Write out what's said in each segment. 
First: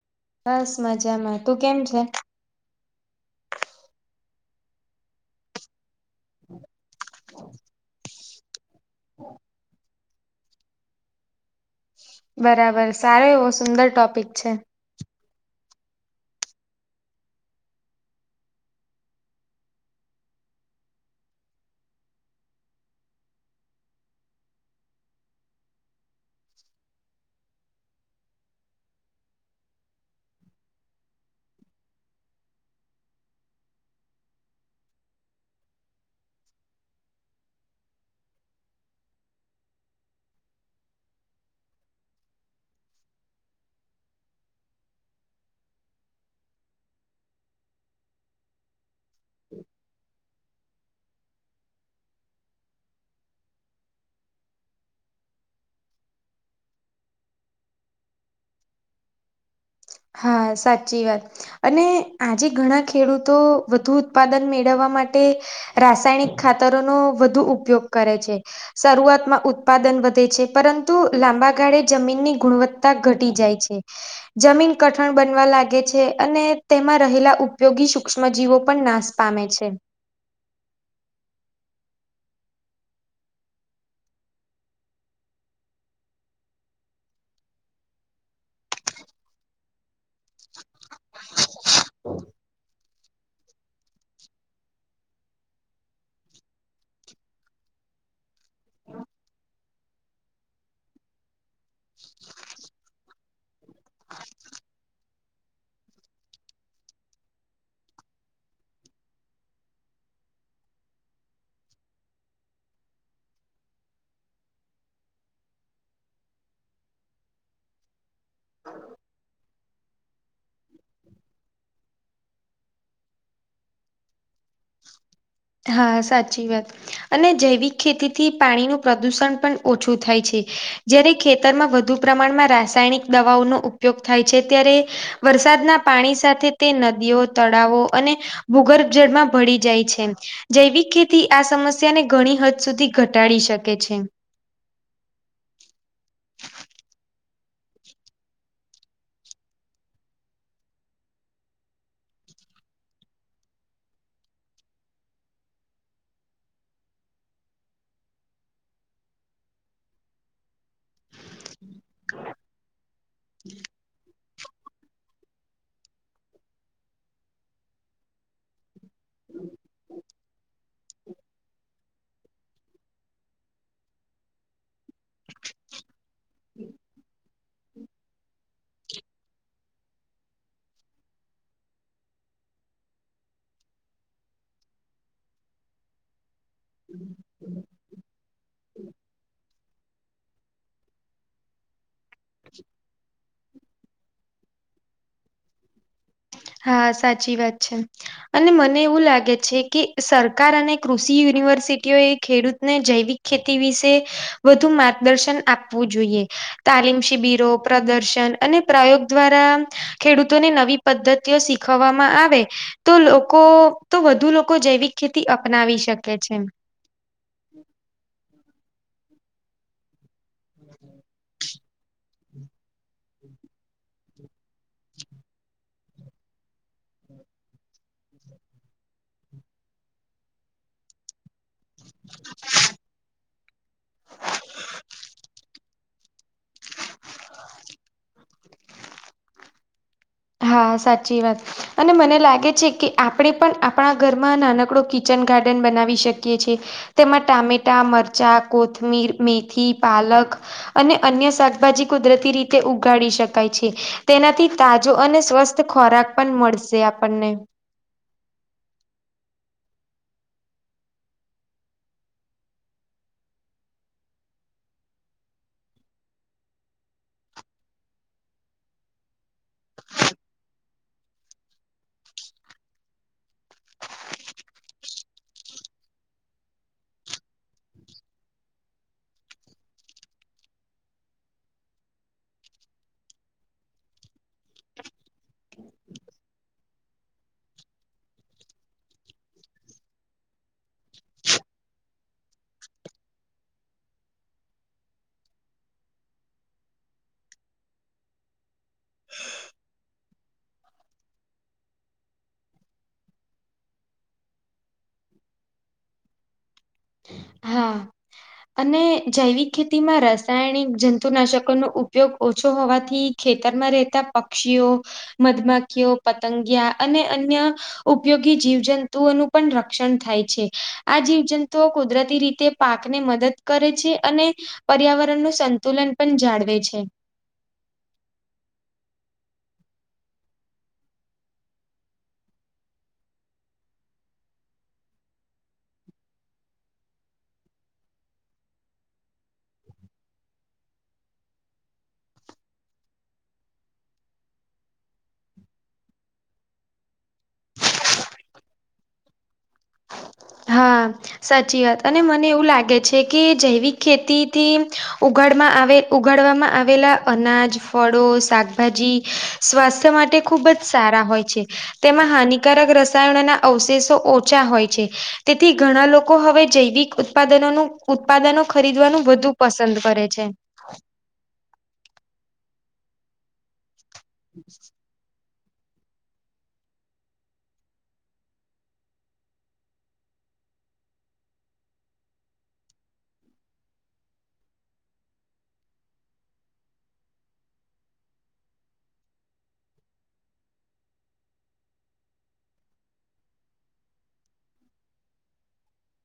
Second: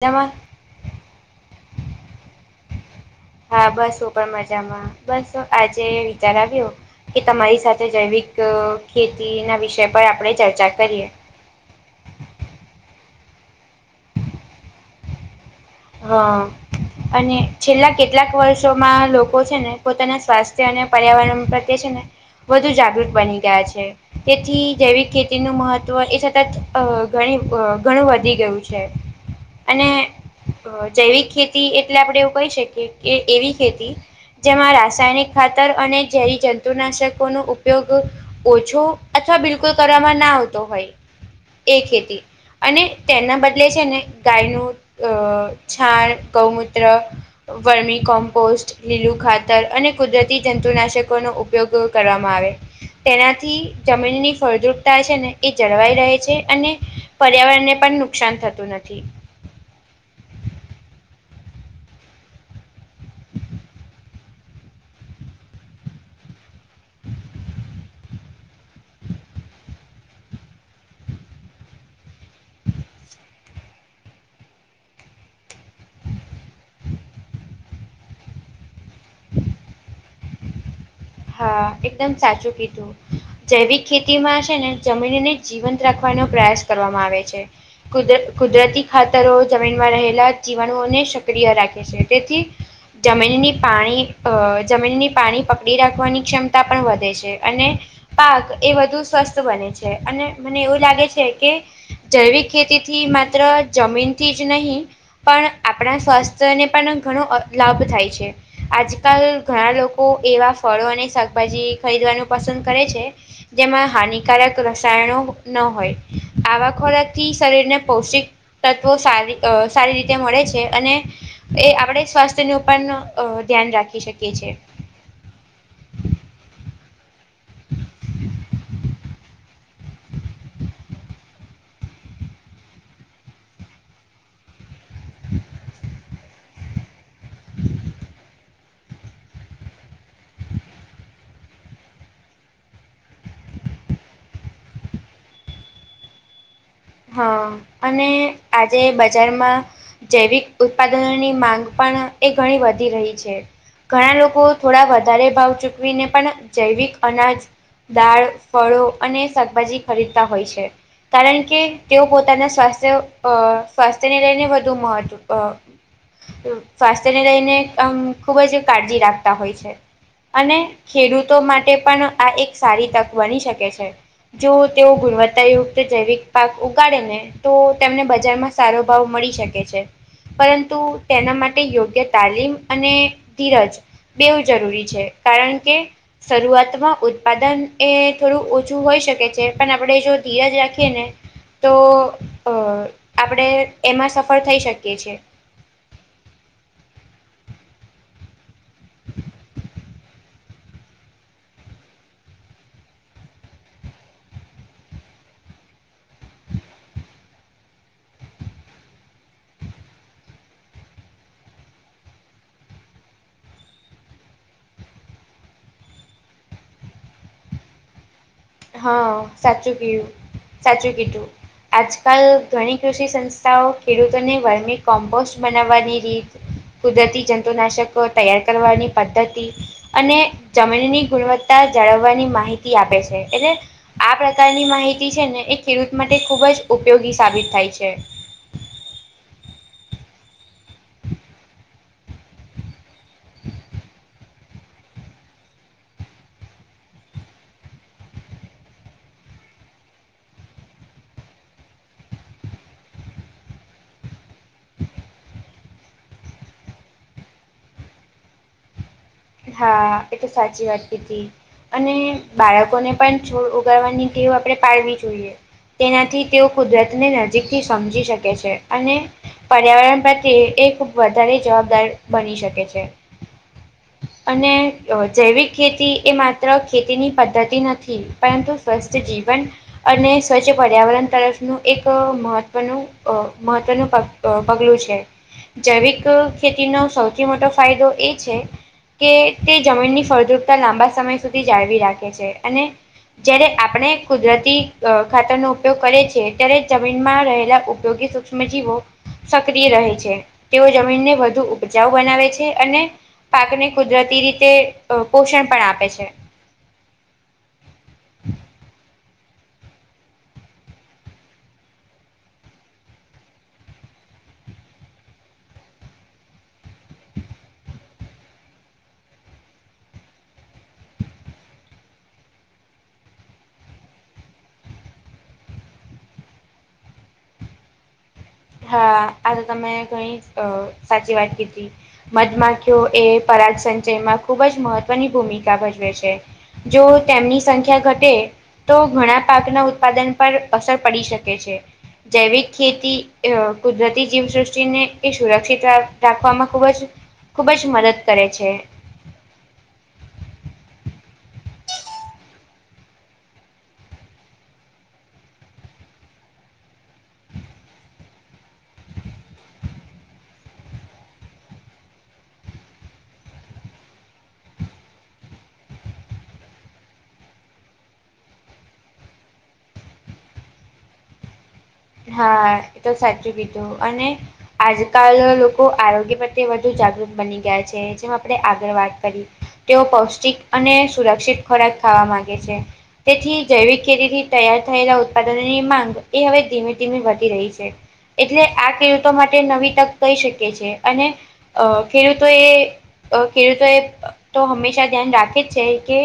મજામાં, બસ મજામાં તું કેમ છે? હા બસ હું પણ મજામાં બસ આજે વિચાર આવ્યો કે તમારી સાથે જૈવિક અ ખેતીના વિષય પર આપણેે ચર્ચા કરીએ. બરાબર, સારો એવો સુંદર ટોપિક છે. હા. અને છેલ્લા કેટલાક વર્ષોમાં લોકો છે ને પોતાના સ્વાસ્થ્ય અને પર્યાવરણ પ્રત્યે છે ને વધુ જાગૃત બની ગયા છે. તેથી જૈવિક ખેતીનું મહત્વ એ સતતણી ઘણું વધી ગયું છે. અને અ જૈવિક ખેતી એટલે આપણેે એવું કહી શકીએ કે એવી ખેતી જેમાં રાસાયણિક અને જંતુનાશકોનો ઉપયોગ ઓછો અથવા બિલકુલ કરવામાં ના આવતો હોય. એ ખેતી અને તેના બદલે છે ને ગાયનું... છણ, ગૌમૂત્ર- વર્મી કોમ્પોસ્ટ, લીલું ખાતર અને કુદરતી જંતુનાશકોનો ઉપયોગ કરવામાં આવે. તેનાથી જમીનની ફળદ્રુપતા છે ને એ જળવાઈ રહે છે અને... પર્યાવરણને પણ નુકસાન થતું નથી. હા, સાચી વાત. અને આજે ઘણા ખેડૂતો વધુ ઉત્પાદન મેળવવા માટે... રાસાયણિક ખાતરોનો વધુ ઉપયોગ કરે છે. શરૂઆતમાં ઉત્પાદન વધે છે, પરંતુ લાંબા ગાળે જમીનની ગુણવત્તા ઘટી જાય છે. જમીન... કઠણ બનવા લાગે છે અને તેમાં રહેલા ઉપયોગી સૂક્ષ્મજીીવો પણ નાશ પામે છે. હા, એકદમ સાચું કીધું. જૈવિક ખેતીમાં છે ને જમીનને જીવંત રાખવાનો પ્રયાસ કરવામાં આવે છે. કુદર કુદરતી ખાતરો જમીનમાં રહેલા જીવાણુઓને... જકડીયા રાખે છે, તેથી જમીનની પાણી અ જમીનની પાણી... રાખવાની ક્ષમતા પણ વધે છે અને... પાક એ વધુ સ્વસ્થ બને છે મને એવું લાગે છે કે... જૈવિક ખેતીથી માત્ર જમીનથી જ નહીં. પણ આપણા સ્વાસ્થ્યને પણ ઘણો જ લાભ થાય છે. આજકાલ ઘણા લોકો એવા ફળો અને શાકભાજી ખરીદવાનું પસંદ કરે છે. જેમાં હાનિકારક રસાયણો ન હોય, આવા ખોરાકથી શરીરને પૌષ્ટિક... તત્વો સારી અ સારી રીતે મળે છે, અને એ આપડે સ્વાસ્થ્યનું પણ ધ્યાન રાખી શકીએ છે. હા સાચી વાત અને જૈવિક ખેતીથી પાણીનું પ્રદુષણ પણ ઓછું થાય છે. જ્યારેે ખે તરમાં વધુ પ્રમાણમાં રાસાયણિક દવાઓનો ઉપયોગ થાય ત્યારે વરસાદના પાણી સાથે તે નદીઓ, તળાવો અને ભૂગર્ભ જળમાં ભળી જાય છે. જૈવિક ખેતી આ સમસ્યાને ઘણી હદ સુધી ઘટાડી શકે છે. હ અને આજે બજારમાં જૈવિક ઉત્પાદનોની માંગ પણ એ ઘણી વધી રહી છે. ઘણા લોકો થોડા વધારે ભાવ ચૂકવીને પણ જૈવિક અનાજ દાળ, ફળો, શાકભાજી ખરીદતા હોય છે. કારણ કે તેઓ પોતાના સ્વાસ્થ્ય અ સ્વાસ્થ્યને લઈને વધુ મહત્વ અ સ્વાસ્થ્યને લઈને આમ ખૂબ જ કાળજી રાખતા હોય છે. અને ખેડૂતો માટે પણ આ એક સારી તક બની શકે છે. જો તેઓ ગુણવત્તાયુક્ત જૈવિક પાક ઉ કાડે ને તો તેમને બજારમાં સારો ભાવ મળી શકે છે. પરંતુ તેના માટે યોગ્ય તાલીમ અને ધીરજ બેવ જરૂરી છે, કારણ કે શરૂઆતમાં ઉત્પાદન એ થોડું ઓછું હોઈ શકે છે, પણ આપણે જો ધીરજ રાખીએ ને તો અ આપણે એમાં સફળ થઈ શકીએ છે. હા સાચી વાત છે. અને મને એવું લાગે છે, કે સરકાર અને કૃષિ યુનિવર્સિટીઓએ ખેડૂતને જૈવિક ખેતી વિશે વધુ માર્ગદર્શન આપવું જોઈએ. તાલીમ, શિબિરો, પ્રદર્શન અને પ્રયોગ દ્વારા ખેડૂતોને નવી પદ્વ તીઓ શીખવવામાં આવે તો લોકો તો વધુ લોકો જૈવિક ખેતી અપનાવી શકે છે. હ સાચું કીયું સાચું કીધું આજકાલ ઘણી કૃષિ સંસ્થાઓ ખેડૂતોને વર્મી કોમ્પોસ્ટ બનાવવાની રીત કુદરતી જંતુનાશક તૈયાર કરવાની પદ્ધતિ અને જમીનની ગુણવત્તા જાળવવાની માહિતી આપે છે. એટલે આ પ્રકારની માહિતી છે, ને એ ખેડૂત માટે ખૂબ જ ઉપયોગી સાબિત થાય છે. હા સાચી વાત અને મને લાગે છે, કે આપણે પણ આપણા ઘરમાં નાનકડો કિચન ગાર્ડન બનાવી શકીએ છે. તેમાં ટામેટા, મરચાં, કોથમીર, મેથી, પાલક અને અન્ય શાકભાજી કુદરતી રીતે ઉગાડી શકાય છે, તેનાથી તા જો અને સ્વસ્થ ખોરાક પણ મળશે આપણને હા એ તો સાચી વાત કીધી. અને બાળકોને પણ છોડ ઉગાડવાની ટેવ આપણે પાડવી જોઈએ. તેનાથી તેઓ કુદરતને નજીકથી સમજી શકે છે, અને પર્યાવરણ પ્રત્યે એ વધારે જવાબદાર બની શકે છે. અને જૈવિક ખેતી એ માત્ર ખેતીની પદ્ધતિ નથી પરંતુ સ્વસ્થ જીવન અને સ્વચ્છ પર્યાવરણ તરફનું એક મહત્વનું અ મહત્વનું પ અ પગલું છે, જૈવિક ખેતીનો સૌથી મોટો ફાયદો એ છે. કે તે જમીનની ફળદ્રુપતા લાંબા સમય સુધી જાળવી રાખે છે, અને જયારે આપણે કુદરતી અ ખાતરનો ઉપયોગ કરએ છીએ ત્યારે જમીનમાં રહેલા ઉપયોગી સુ મે જીવો સક્રિય રહે છે તેઓ જમીનને વધુ ઉપજાઉ બનાવે છે અને પાકને કુદરતી રીતે અ પોષણ પણ આપે છે. હા. અને જૈવિક ખેતીમાં રાસાયણિક જંતુનાશકોનો ઉપયોગ ઓછો હોવાથી ખેતરમાં રહેતા પક્ષીઓ મધમાખીઓ પતંગિયા અને અન્ય ઉપયોગી જીવજંતુઓનું પણ રક્ષણ થાય આ જીવજંતુ તો કુદરતી રીતે પાકને મદદ કરે છે અને પર્યાવરણ નું સંતુલન પણ જાળવે છે. હા આતો તમે ઘણી અ સાચી વાત કીધી. મધમાખીઓ એ પરાગસંચયમાં ખૂબ જ મહત્વની ભૂમિકા ભજવે છે. જો તેમની સંખ્યા ઘટે તો ઘણા પાકના ઉત્પાદન પર અસર પડી શકે છે જૈવિક ખેતી એવ કુદરતી જીવસૃષ્ટિને એ સુરક્ષિત રાખવામાં ખૂબ જ ખૂબજ મદદ કરે છે. હા. સાચી વાત અને મને એવું લાગે છે કે જૈવિક ખેતી થી ઉગાડમાં આવે ઉગાડવામાં આવેલા અનાજ ફળો શાકભાજી સ્વાસ્થ્ય માટે ખૂબ જ સારા હોય છે તેમાં હાનિકારક રસાયણના અવશેષો ઓછા હોય છે તેથી ઘણા લોકો હવે જૈવિક ઉત્પાદનોનું ઉત્પાદનો ખરીદવાનું વધુ પસંદ કરે છે. હા એ તો સાચું કીધું અને આજ કાલના લોકો આરોગ્ય પ્રત્યે વધુ જાગૃત બની ગયા છે જેમ આપણે આગળ વાત કરી તેઓ પૌષ્ટિક અને સુરક્ષિત ખોરાક ખાવા માંગે છે. તેથી જૈવિક ખેતીથી તૈયાર થયેલા ઉત્પાદનોની માંગ એ હવે ધીમે ધીમે વધી રહી છે. એટલે આ ખેડૂતો માટે નવી તક કહી શકે છે અને અ ખેડૂતો એ અ ખેડૂતો એ તો હંમેશા ધ્યાન રાખે જ છે કે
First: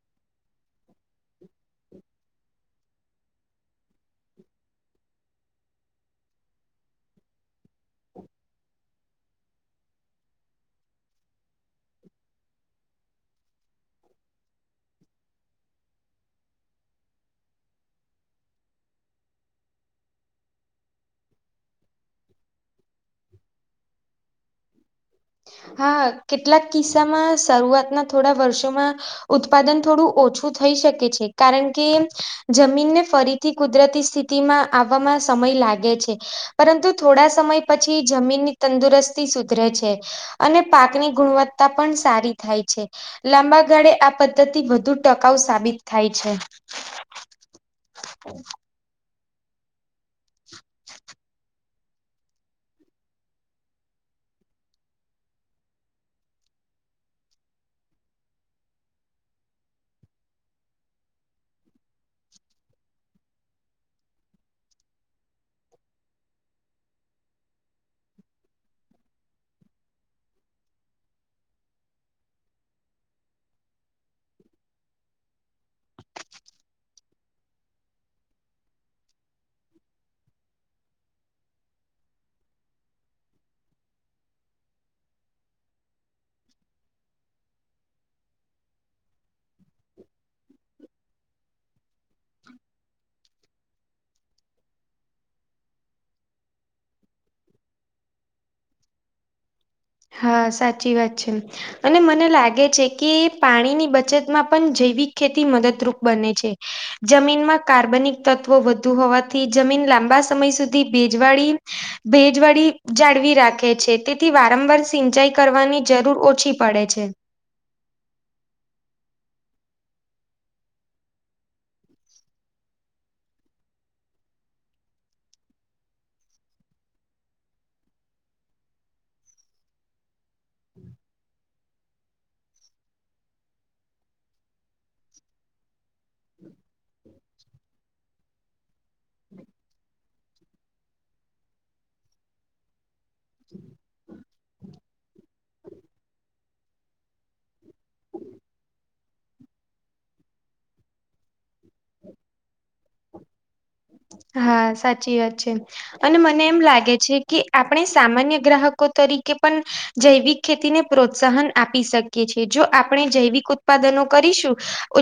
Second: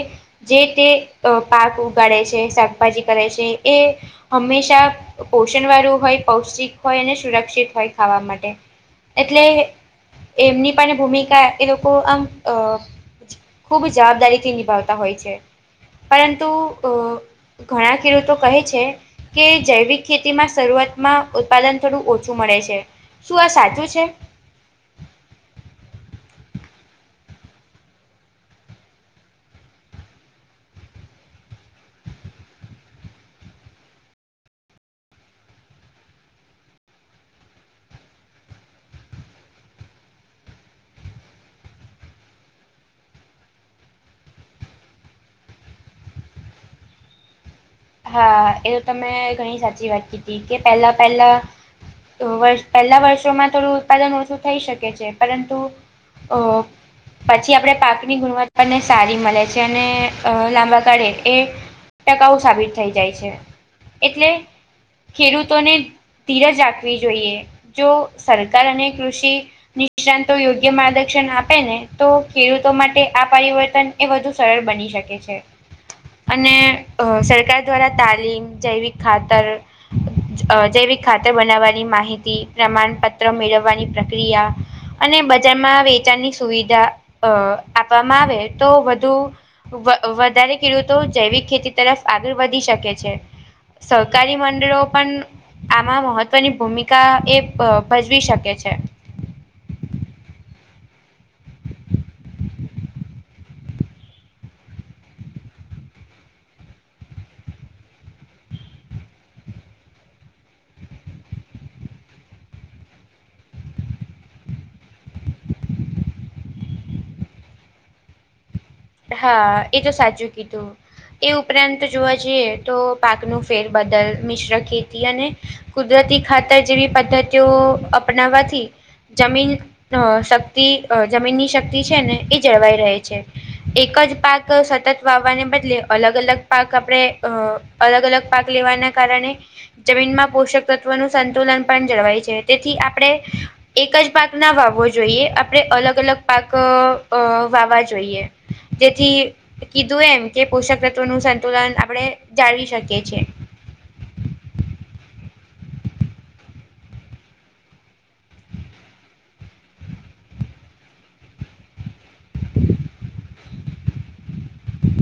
જે તે અ પાક ઉગાડે છે શાકભાજી કરે છે એ હમેશા પોષણવાળું હોય પૌષ્ટિક હોય અને સુરક્ષિત હોય ખાવા માટે એટલે એમની પણ ભૂમિકા એ લોકો આમ અ ખુબ જવાબદારીથી નિભાવતા હોય છે. પરંતુ અ ઘણા ખેડૂતો કહે છે કે જૈવિક ખેતીમાં શરૂઆતમાં ઉત્પાદન થોડું ઓછું મળે છે શું આ સાચું છે. હા કેટલાક કિસ્સામાં શરૂઆતના થોડા વર્ષોમાં ઉત્પાદન થોડું ઓછું થઈ શકે છે કારણ કે જમીનને ફરી થી કુદરતી સ્થિતિમાં આવવામાં સમય લાગે છે પરંતુ થોડા સમય પછી જમીનની તંદુરસ્તી સુધરે છે અને પાકની ગુણવત્તા પણ સારી થાય છે. લાબા ગાળે આ પદ્ધતિ વધુ ટકાઉ સાબિત થાય છે. હા એ તમે ઘણી સાચી વાત કીધી કે પહેલા પહેલા તો વર પહેલા વર્ષોમાં થોડું ઉત્પાદન ઓછું થઈ શકે છે પરંતુ ઓ પછી આપણે પાકની ગુણવત્તાને સારી મળે છે અને અ લાંબા કાળે એ ટકાઉ સાબિત થઈ જાય છે એટલે ખેડૂતોને ધીરજ રાખવી જોઈએ જો સરકાર અને કૃષિ નિષ્ણાતો યોગ્ય માર્ગદર્શન આપે ને તો ખેડૂતો માટે આ પરિવર્તન એ વધુ સરળ બની શકે છે અને સરકાર દ્વારા તાલીમ, જૈવિક ખાતર [inaudible] અ જૈવિક ખાતર બનાવવાની માહિતી પ્રમાણપત્ર મેળવવાની પ્રક્રિયા અને બજારમાં વેચાણની સુવિધા અ આપવામાં આવે તો વધુ વ વધારે ખેડૂતો જૈવિક ખેતી તરફ આગળ વધી શકે છે. સહકારી મંડળો પણ આમાં મહત્વની ભૂમિકા એ ભજવી શકે છે. હા, સાચી વાત છે. અને મને લાગે છે કે પાણીની બચતમાં પણ જૈવિક ખેતી મદદરૂપ બને છે. જમીનમાં કાર્બનિક તત્વો વધુ હોવાથી જમીન લાંબા સમય સુધી ભેજવાળી ભેજવાળી જાળવી રાખે છે તેથી વારંવાર સિંચાઈ કરવાની જરૂર ઓછી પડે છે. હા, એ તો સાચું કીધું. એ ઉપરાંત જોવા જઈએ તો પાકનું ફેરબદલ મિશ્ર ખેતી અને કુદરતી ખાતર જેવી પદ્ધતિઓ અપનાવવાથી જમીન અ શક્તિ અ જમીનની શક્તિ છે ને એ જળવાઈ રહે છે. એક જ પાક સતત વાવવાને બદલે અલગ-અલગ પાક આપણેે અ અલગ-અલગ પાક લેવાના કારણે જમીનમાં પોષક તત્વનું સંતુલન પણ જળવાય તેથી આપણે એક જ પાક ના વાવવો જોઈએ આપણે અલગ-અલગ પાક અ વાવા જોઈએ. જેથી કીધું એમ કે પોષક તત્વોનું સંતુલન આપણે જાળવી શકીએ છે. હા, સાચી વાત છે. અને મને એમ લાગે છે કે આપણે સામાન્ય ગ્રાહકો તરીકે પણ જૈવિક ખેતીને પ્રોત્સાહન આપી શકીએ છે. એ જો આપણે જૈવિક ઉત્પાદનો કરીશું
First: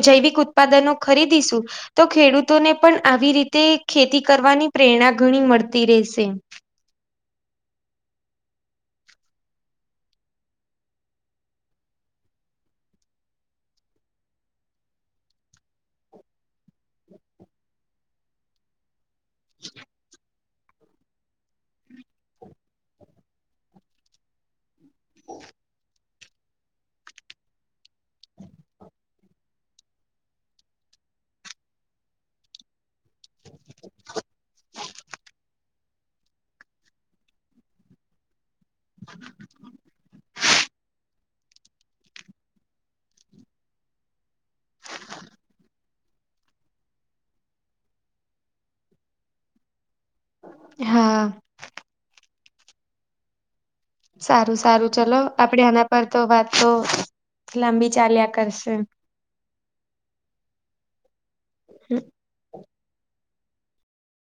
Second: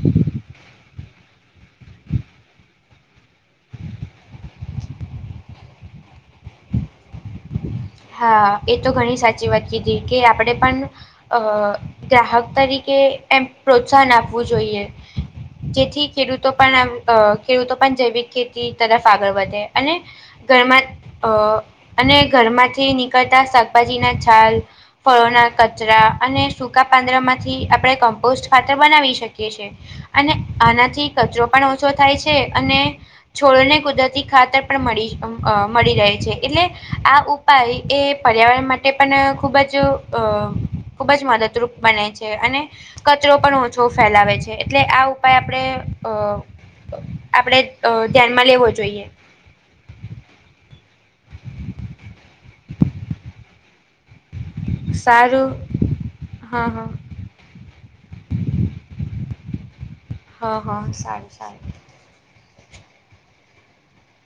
જૈવિક ઉત્પાદનો ખરીદીશું તો ખેડૂતોને પણ આવી રીતે ખેતી કરવાની પ્રેરણા ઘણી મળતી રહેશે. હા, એ તો ઘણી સાચી વાત કીધી કે આપડે પણ હ ગ્રાહક તરીકે એમ પ્રોત્સાહન આપવું જોઈએ. જેથી ખેડૂતો પણ આમ અહ ખેડૂતો પણ જૈવિક ખતી તરફ આગળ વધે અને ઘરમાં જ અહ અને ઘરમાં થી નીકળતા શાકભાજીના છાલ ફળોના કચરા અને સૂકા પાંદડામાંથી આપણે કોમ્પોસ્ટ ખાતર બનાવી શકીએ. છીયે અને આનાથી કચરો પણ ઓછો થાય છે અને છોડને કુદરતી ખાતર પણ મળી ઉમ અહ મળી રહે છે એટલે આ ઉપાઈ એ પર્યાવરણ માટે પણ ખૂબ જ અ ખૂબ જ મદદરૂપ બને છે અને કચરો પણ ઓછો ફેલાવે છે એટલે આ ઉપાય આપણે અહ આપણેે અહ ધ્યાનમાં લેવો જોઈએ‌. હા. સારું સારું ચલો આપડે આના પર તો વાત હા તો હા લાંબી ચાલ્યા કરશે. હ-હ સારું સારું.